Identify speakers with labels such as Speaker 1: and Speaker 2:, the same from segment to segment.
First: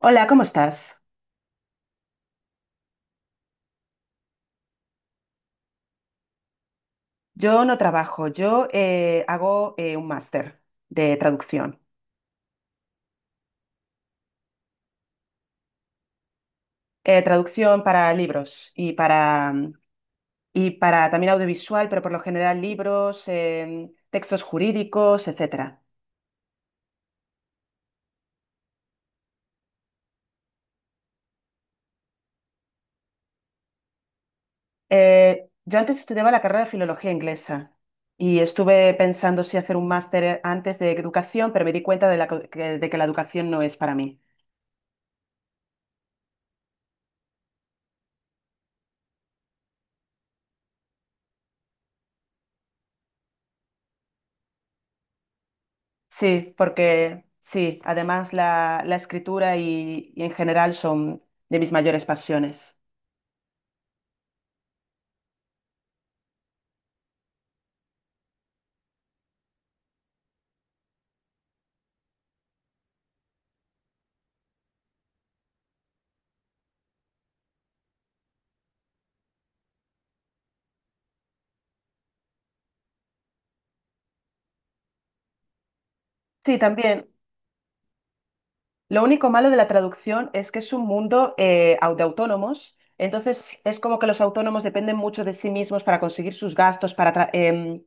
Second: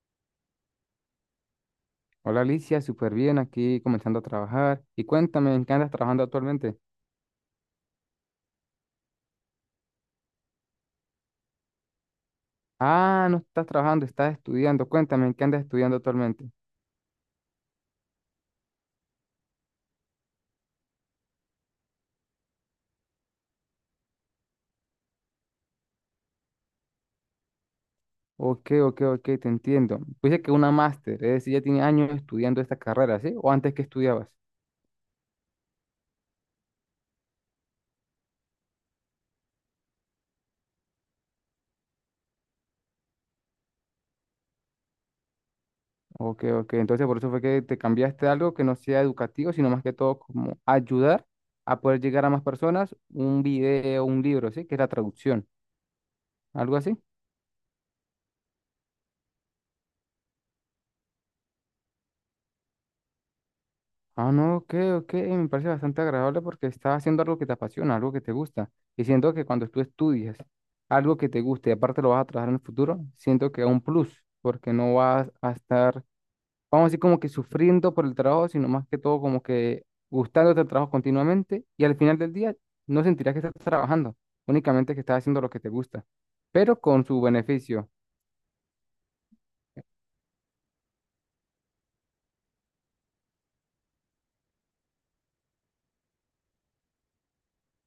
Speaker 1: Hola, ¿cómo estás?
Speaker 2: Hola Alicia, súper bien aquí comenzando a trabajar. Y cuéntame, ¿en qué andas trabajando actualmente?
Speaker 1: Yo no trabajo, yo hago un máster de traducción.
Speaker 2: Ah, no estás trabajando, estás estudiando. Cuéntame, ¿en qué andas estudiando actualmente?
Speaker 1: Traducción para libros y para, y para también audiovisual, pero por lo general libros, textos jurídicos, etcétera.
Speaker 2: Ok, ok, ok, te entiendo. Pues Dice que una máster, es decir, ya tiene años estudiando esta carrera, ¿sí? ¿O antes que estudiabas?
Speaker 1: Yo antes estudiaba la carrera de filología inglesa y estuve pensando si hacer un máster antes de educación, pero me di cuenta de, que de que la educación no es para mí.
Speaker 2: Ok, ok, entonces por eso fue que te cambiaste a algo que no sea educativo, sino más que todo como ayudar a poder llegar a más personas, un video, un libro, ¿sí? Que es la traducción,
Speaker 1: Sí,
Speaker 2: algo así.
Speaker 1: porque sí, además la escritura y en general son de mis mayores pasiones.
Speaker 2: Ah, no, ok, ok, me parece bastante agradable porque estás haciendo algo que te apasiona, algo que te gusta. Y siento que cuando tú estudias algo que te guste y aparte lo vas a trabajar en el futuro, siento que es un plus, porque no vas a estar, vamos a decir, como que sufriendo por el trabajo, sino más que todo como que gustándote el trabajo continuamente y al final del día no sentirás que estás trabajando, únicamente que estás haciendo lo que te gusta,
Speaker 1: Sí,
Speaker 2: pero con
Speaker 1: también.
Speaker 2: su beneficio.
Speaker 1: Lo único malo de la traducción es que es un mundo de autónomos, entonces es como que los autónomos dependen mucho de sí mismos para conseguir sus gastos,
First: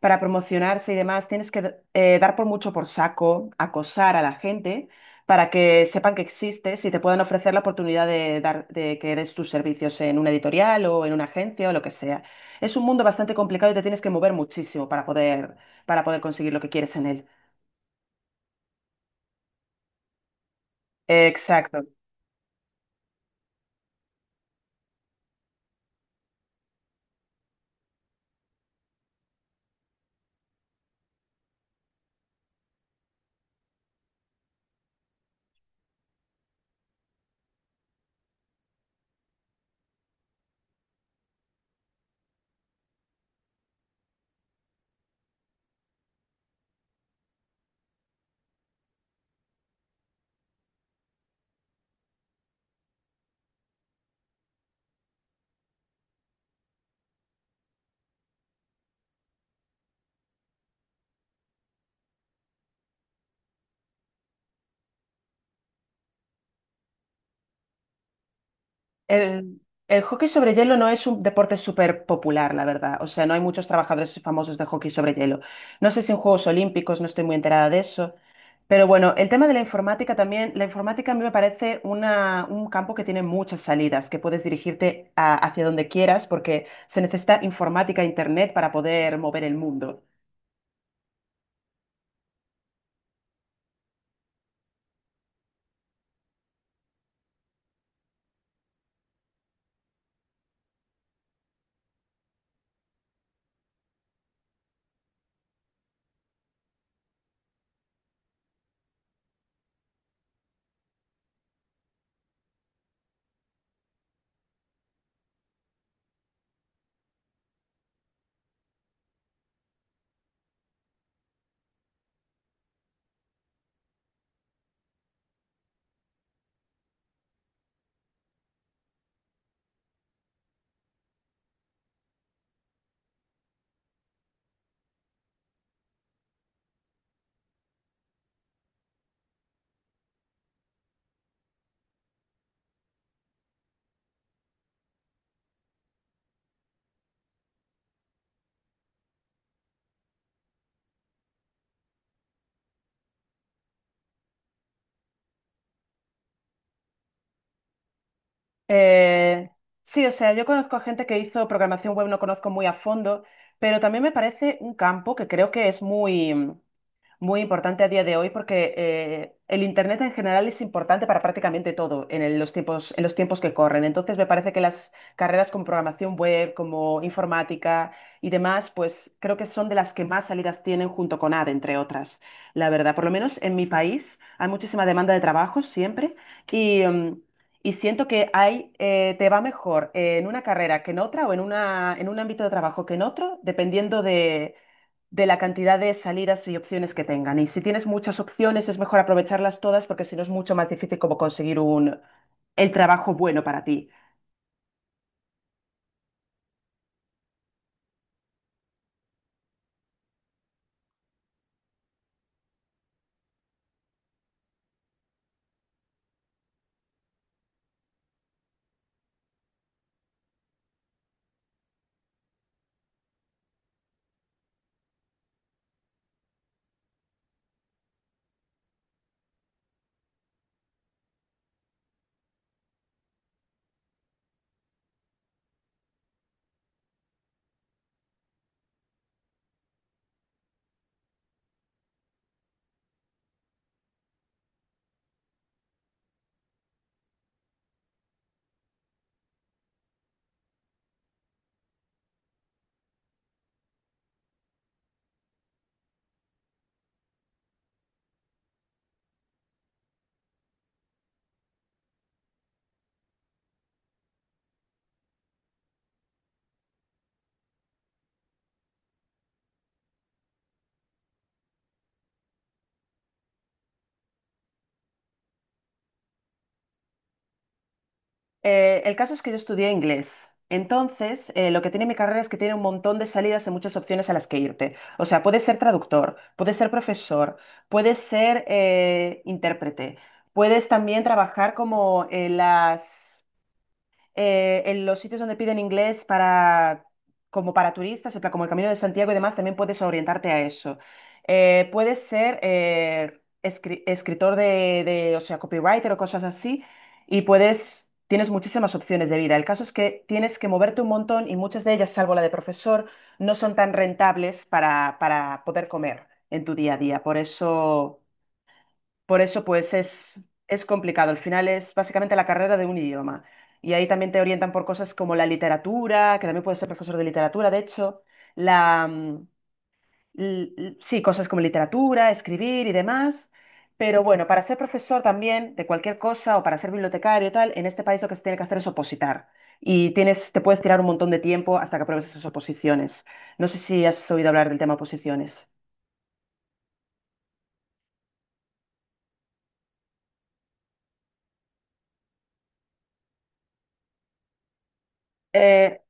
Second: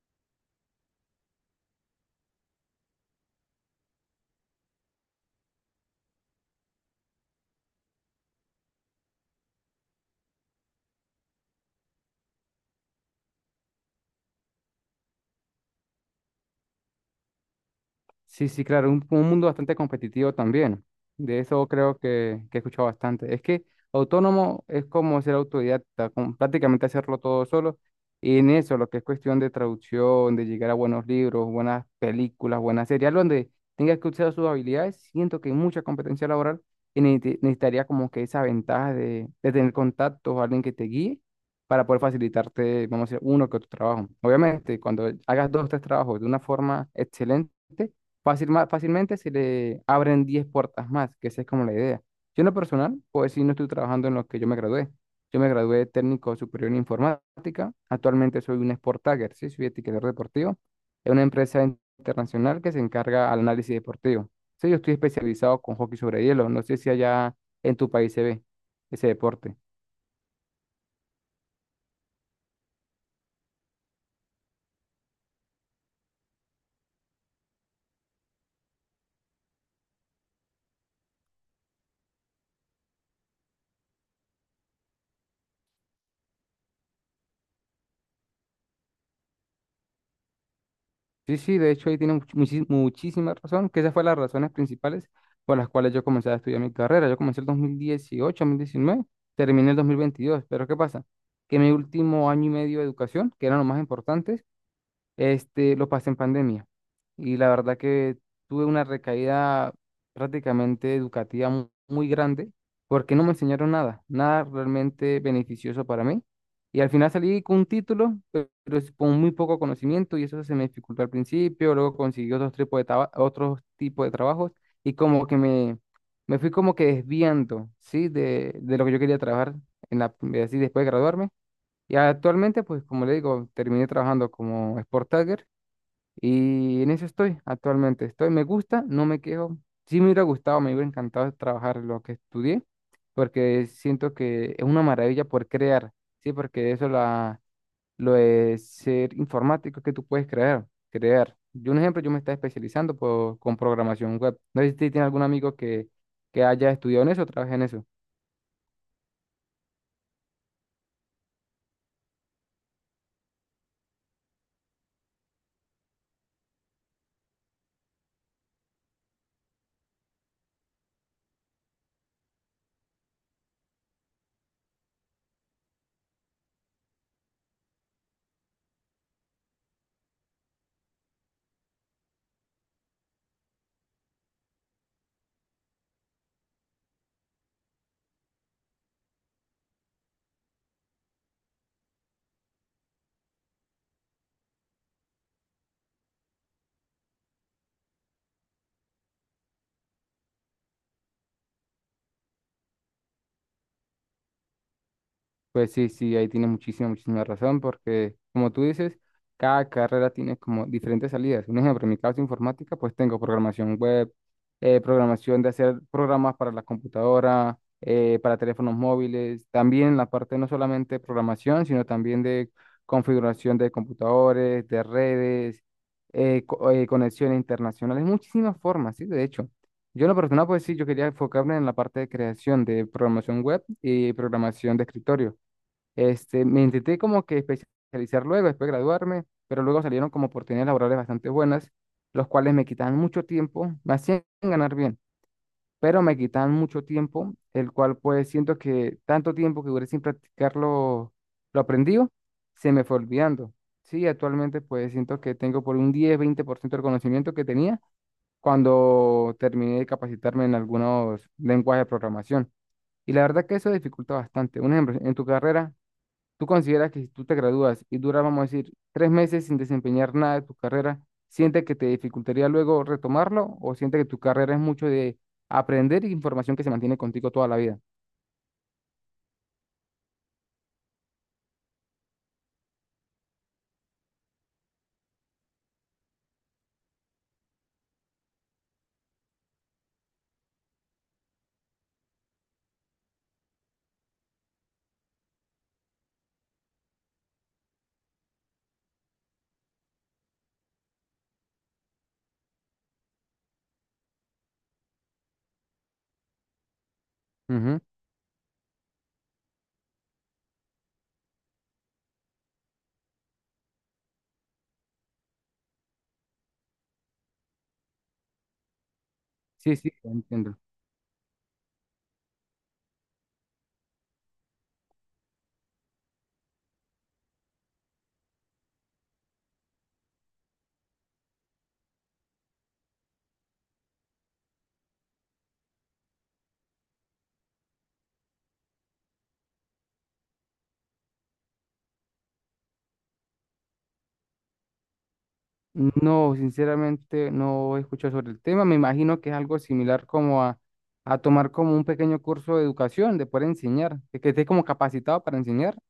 Speaker 1: para promocionarse y demás. Tienes que dar por mucho por saco, acosar a la gente para que sepan que existes y te puedan ofrecer la oportunidad de dar, de que des tus servicios en una editorial o en una agencia o lo que sea. Es un mundo bastante complicado y te tienes que mover muchísimo para para poder conseguir lo que quieres en él.
Speaker 2: Sí, sí, claro, un mundo bastante competitivo también. De eso
Speaker 1: Exacto.
Speaker 2: creo que he escuchado bastante. Es que autónomo es como ser autodidacta, como prácticamente hacerlo todo solo. Y en eso, lo que es cuestión de traducción, de llegar a buenos libros, buenas películas, buenas series, algo donde tengas que usar sus habilidades, siento que hay mucha competencia laboral y necesitaría como que esa ventaja de tener contactos o alguien que te guíe para poder facilitarte, vamos a decir, uno que otro trabajo. Obviamente, cuando hagas dos o tres trabajos de una forma excelente, fácilmente se le abren 10 puertas más, que esa es como la idea. Yo en lo personal, pues sí, no estoy trabajando en lo que yo me gradué. Yo me gradué de técnico superior en informática. Actualmente soy un sport tagger, sí, soy etiquetador deportivo. Es una empresa internacional que se encarga al análisis deportivo. Sí, yo estoy especializado con hockey sobre hielo. No sé si allá en tu país se ve ese deporte.
Speaker 1: El, el hockey sobre hielo no es un deporte súper popular, la verdad. O sea, no hay muchos trabajadores famosos de hockey sobre hielo. No sé si en Juegos Olímpicos, no estoy muy enterada de eso. Pero bueno, el tema de la informática también, la informática a mí me parece un campo que tiene muchas salidas, que puedes dirigirte hacia donde quieras porque se necesita informática e internet para poder mover el mundo.
Speaker 2: Sí, sí, de hecho ahí tiene muchísima razón, que esas fueron las razones principales por las cuales yo comencé a estudiar mi carrera. Yo comencé el 2018, 2019, terminé el 2022. Pero ¿qué pasa? Que mi último año y medio de educación, que eran los más importantes, este, lo pasé en pandemia y la verdad que tuve una recaída prácticamente educativa muy, grande porque no me enseñaron nada, nada realmente beneficioso para mí. Y al final salí con un título, pero es con muy poco conocimiento y eso se me dificultó al principio, luego conseguí otros tipos de otros tipos de trabajos y como que me fui como que desviando, ¿sí? De lo que yo quería trabajar en la, así después de graduarme. Y actualmente, pues como le digo, terminé trabajando como Sport Tagger y en eso estoy actualmente. Estoy, me gusta, no me quejo. Sí me hubiera gustado, me hubiera encantado trabajar lo que estudié, porque siento que es una maravilla por crear, sí, porque eso la, lo de ser informático que tú puedes crear, crear. Yo, un ejemplo, yo me estaba especializando por, con programación web. No sé si tiene algún amigo que haya estudiado en eso o trabaje en eso.
Speaker 1: Eh, sí, o sea, yo conozco a gente que hizo programación web, no conozco muy a fondo, pero también me parece un campo que creo que es muy muy importante a día de hoy porque el Internet en general es importante para prácticamente todo en los tiempos, en los tiempos que corren. Entonces, me parece que las carreras con programación web, como informática y demás, pues creo que son de las que más salidas tienen junto con AD, entre otras. La verdad, por lo menos en mi país hay muchísima demanda de trabajo siempre y, mm, y siento que te va mejor en una carrera que en otra o en en un ámbito de trabajo que en otro, dependiendo de la cantidad de salidas y opciones que tengan. Y si tienes muchas opciones, es mejor aprovecharlas todas porque si no es mucho más difícil como conseguir el trabajo bueno para ti.
Speaker 2: Pues sí, sí, ahí tiene muchísima, muchísima razón, porque como tú dices, cada carrera tiene como diferentes salidas. Un ejemplo, en mi caso informática, pues tengo programación web, programación de hacer programas para la computadora, para teléfonos móviles, también la parte no solamente de programación, sino también de configuración de computadores, de redes, conexiones internacionales, muchísimas formas, sí, de hecho. Yo en lo personal, pues sí, yo quería enfocarme en la parte de creación de programación web y programación de escritorio este, me intenté como que especializar luego, después de graduarme, pero luego salieron como oportunidades laborales bastante buenas, los cuales me quitaban mucho tiempo, me hacían ganar bien, pero me quitaban mucho tiempo, el cual pues siento que tanto tiempo que duré sin practicar lo aprendido, se me fue olvidando. Sí, actualmente pues siento que tengo por un 10-20% del conocimiento que tenía cuando terminé de capacitarme en algunos lenguajes de programación. Y la verdad que eso dificulta bastante. Un ejemplo, en tu carrera, ¿tú consideras que si tú te gradúas y duras, vamos a decir, 3 meses sin desempeñar nada de tu carrera, sientes que te dificultaría luego retomarlo o sientes que tu carrera es mucho de aprender y información que se mantiene contigo toda la vida?
Speaker 1: El caso es que yo estudié inglés. Entonces, lo que tiene mi carrera es que tiene un montón de salidas y muchas opciones a las que irte. O sea, puedes ser traductor, puedes ser profesor, puedes ser intérprete, puedes también trabajar como en las en los sitios donde piden inglés para como para turistas, en plan, como el Camino de Santiago y demás, también puedes orientarte a eso. Puedes ser escritor o sea, copywriter o cosas así, y
Speaker 2: Ujú.
Speaker 1: puedes, tienes muchísimas opciones de vida. El caso es que tienes que moverte un montón y muchas de ellas, salvo la de profesor, no son tan rentables para poder comer en tu día a día. Por eso por eso, pues
Speaker 2: Sí, sí,
Speaker 1: es,
Speaker 2: entiendo.
Speaker 1: es complicado. Al final es básicamente la carrera de un idioma. Y ahí también te orientan por cosas como la literatura, que también puedes ser profesor de literatura, de hecho, la, mm, l- l- sí, cosas como literatura, escribir y demás. Pero bueno, para ser profesor también de cualquier cosa o para ser bibliotecario y tal, en este país lo que se tiene que hacer es opositar. Y te puedes tirar un montón de tiempo hasta que apruebes esas oposiciones. No sé si has oído hablar del tema oposiciones.
Speaker 2: No, sinceramente no he escuchado sobre el tema. Me imagino que es algo similar como a tomar como un pequeño curso de educación, de poder enseñar, de que estés como capacitado para enseñar.
Speaker 1: Eh,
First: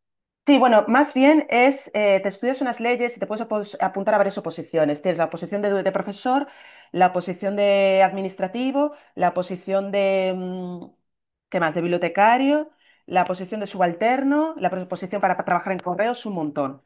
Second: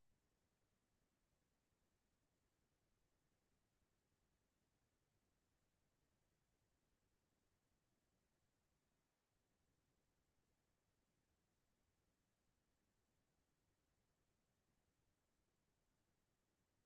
Speaker 1: Sí, bueno, más bien es, te estudias unas leyes y te puedes apuntar a varias oposiciones. Tienes la oposición de profesor, la posición de administrativo, la posición de, ¿qué más? De bibliotecario, la posición de subalterno, la posición para trabajar en correos, un montón.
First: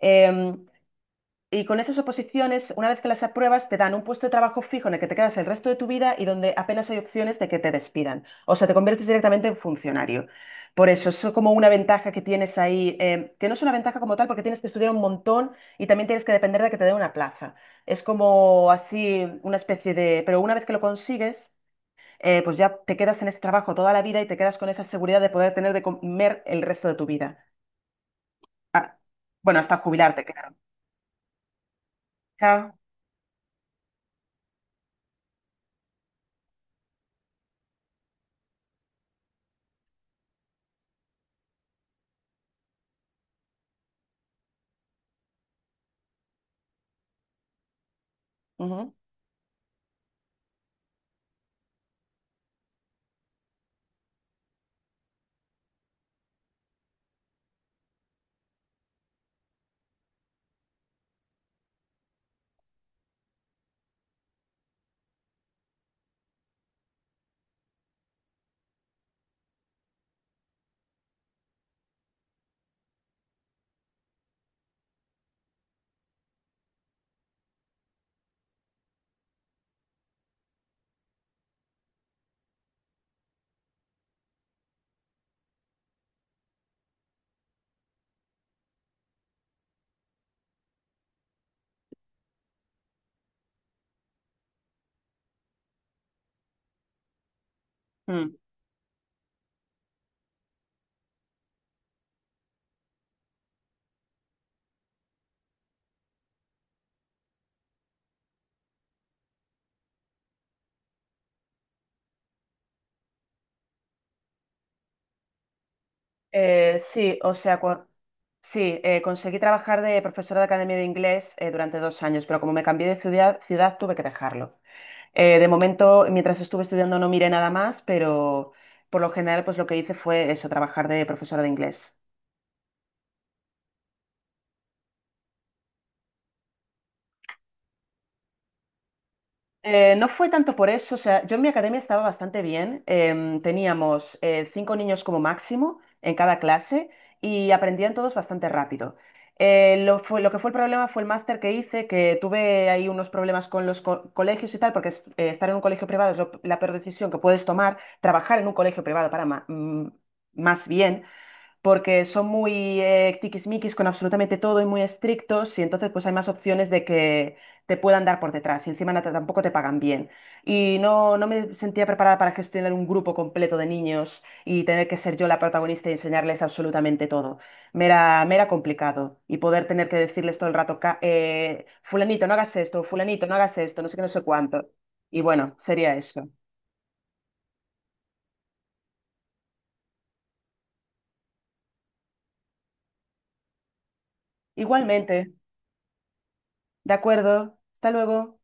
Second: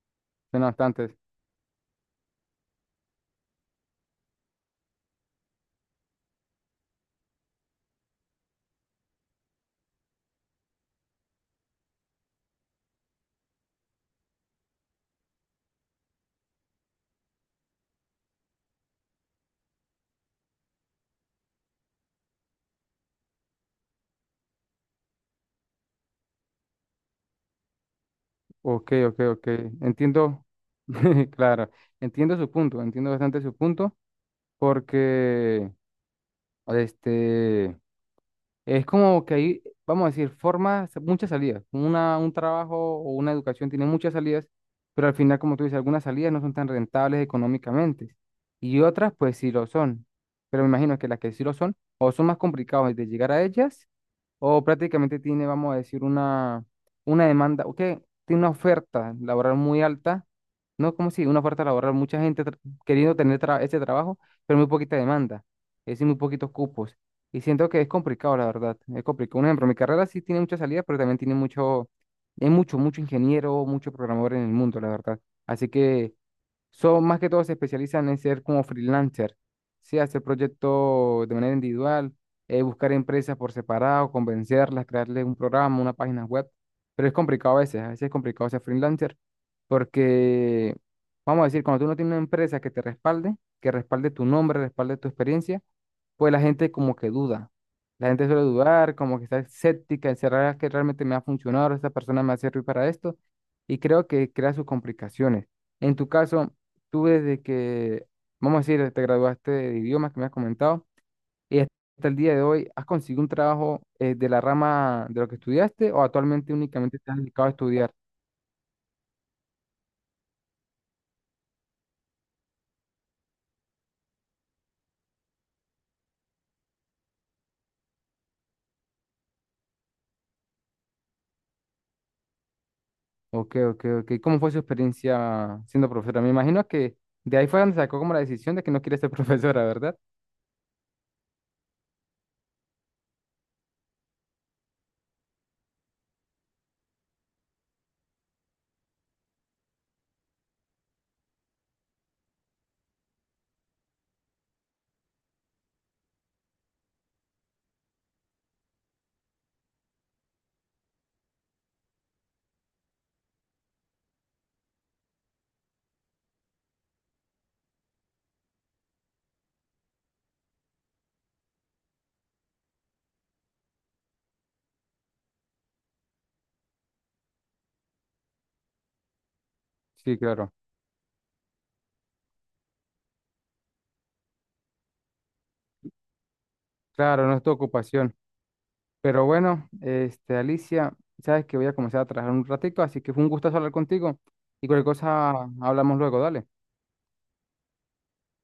Speaker 1: Em,
Speaker 2: Suena bastante
Speaker 1: y con esas oposiciones, una vez que las apruebas, te dan un puesto de trabajo fijo en el que te quedas el resto de tu vida y donde apenas hay opciones de que te despidan. O sea, te conviertes directamente en funcionario. Por eso, eso es como una ventaja que tienes ahí, que no es una ventaja como tal porque tienes que estudiar un montón y también tienes que depender de que te den una plaza. Es como así una especie de Pero una vez que lo consigues, pues ya te quedas en ese trabajo toda la vida y te quedas con esa seguridad de poder tener de comer el resto de tu vida.
Speaker 2: Ok,
Speaker 1: Ah,
Speaker 2: ok, ok.
Speaker 1: bueno, hasta jubilarte,
Speaker 2: Entiendo,
Speaker 1: claro.
Speaker 2: claro, entiendo su
Speaker 1: Chao.
Speaker 2: punto, entiendo bastante su punto, porque este es como que hay, vamos a decir, formas, muchas salidas. Una, un trabajo o una educación tiene muchas salidas, pero al final, como tú dices, algunas salidas no son tan rentables económicamente. Y
Speaker 1: Ujú.
Speaker 2: otras, pues sí lo son. Pero me imagino que las que sí lo son, o son más complicadas de llegar a ellas, o prácticamente tiene, vamos a decir, una demanda, o que tiene una oferta laboral muy alta, no como si una oferta laboral, mucha gente queriendo tener ese trabajo, pero muy poquita demanda, es decir, muy poquitos cupos. Y siento que es complicado, la verdad, es complicado. Un ejemplo, mi carrera sí tiene mucha salida, pero también tiene mucho, hay mucho, mucho ingeniero, mucho programador en el mundo, la verdad. Así que son más que todo se especializan en ser como freelancer, ¿sí? Hacer proyectos de manera individual, buscar empresas por separado, convencerlas, crearles un programa, una página web. Pero es complicado a veces es complicado ser freelancer porque, vamos a decir, cuando tú no tienes una empresa que te respalde, que respalde tu nombre, respalde tu experiencia, pues la gente como que duda. La gente
Speaker 1: Mm.
Speaker 2: suele dudar, como que está escéptica, encerrada, que realmente me va a funcionar, esta persona me va a servir para esto, y creo que crea sus complicaciones. En tu caso, tú desde que, vamos a decir, te graduaste de idiomas que me has comentado, y hasta el día de hoy, ¿has conseguido un trabajo de la rama de lo que estudiaste o actualmente únicamente estás
Speaker 1: Sí, o
Speaker 2: dedicado a
Speaker 1: sea,
Speaker 2: estudiar?
Speaker 1: sí, conseguí trabajar de profesora de academia de inglés durante dos años, pero como me cambié de ciudad, ciudad tuve que dejarlo. De momento, mientras estuve estudiando no miré nada más, pero por lo general, pues lo que hice fue eso, trabajar de profesora de inglés.
Speaker 2: Ok, ok, ok. ¿Cómo fue su experiencia siendo profesora? Me imagino que de ahí fue donde sacó como la decisión de que no quiere ser profesora, ¿verdad?
Speaker 1: No fue tanto por eso, o sea, yo en mi academia estaba bastante bien. Teníamos cinco niños como máximo en cada clase y aprendían todos bastante rápido. Lo que fue el problema fue el máster que hice, que tuve ahí unos problemas con colegios y tal, porque estar en un colegio privado es la peor decisión que puedes tomar, trabajar en un colegio privado más bien porque son muy tiquismiquis con absolutamente todo y muy estrictos y entonces pues hay más opciones de que te puedan dar por detrás y encima tampoco te pagan bien. Y no, no me sentía preparada para gestionar un grupo completo de niños y tener que ser yo la protagonista y enseñarles absolutamente todo. Me era complicado y poder tener que
Speaker 2: Sí,
Speaker 1: decirles todo
Speaker 2: claro.
Speaker 1: el rato: Fulanito, no hagas esto, fulanito, no hagas esto, no sé qué, no sé cuánto". Y bueno, sería eso.
Speaker 2: Claro, no es tu ocupación. Pero bueno, este, Alicia, sabes que voy a comenzar a trabajar un ratico, así que fue un gustazo hablar contigo y cualquier cosa
Speaker 1: Igualmente,
Speaker 2: hablamos luego, dale.
Speaker 1: de acuerdo, hasta luego.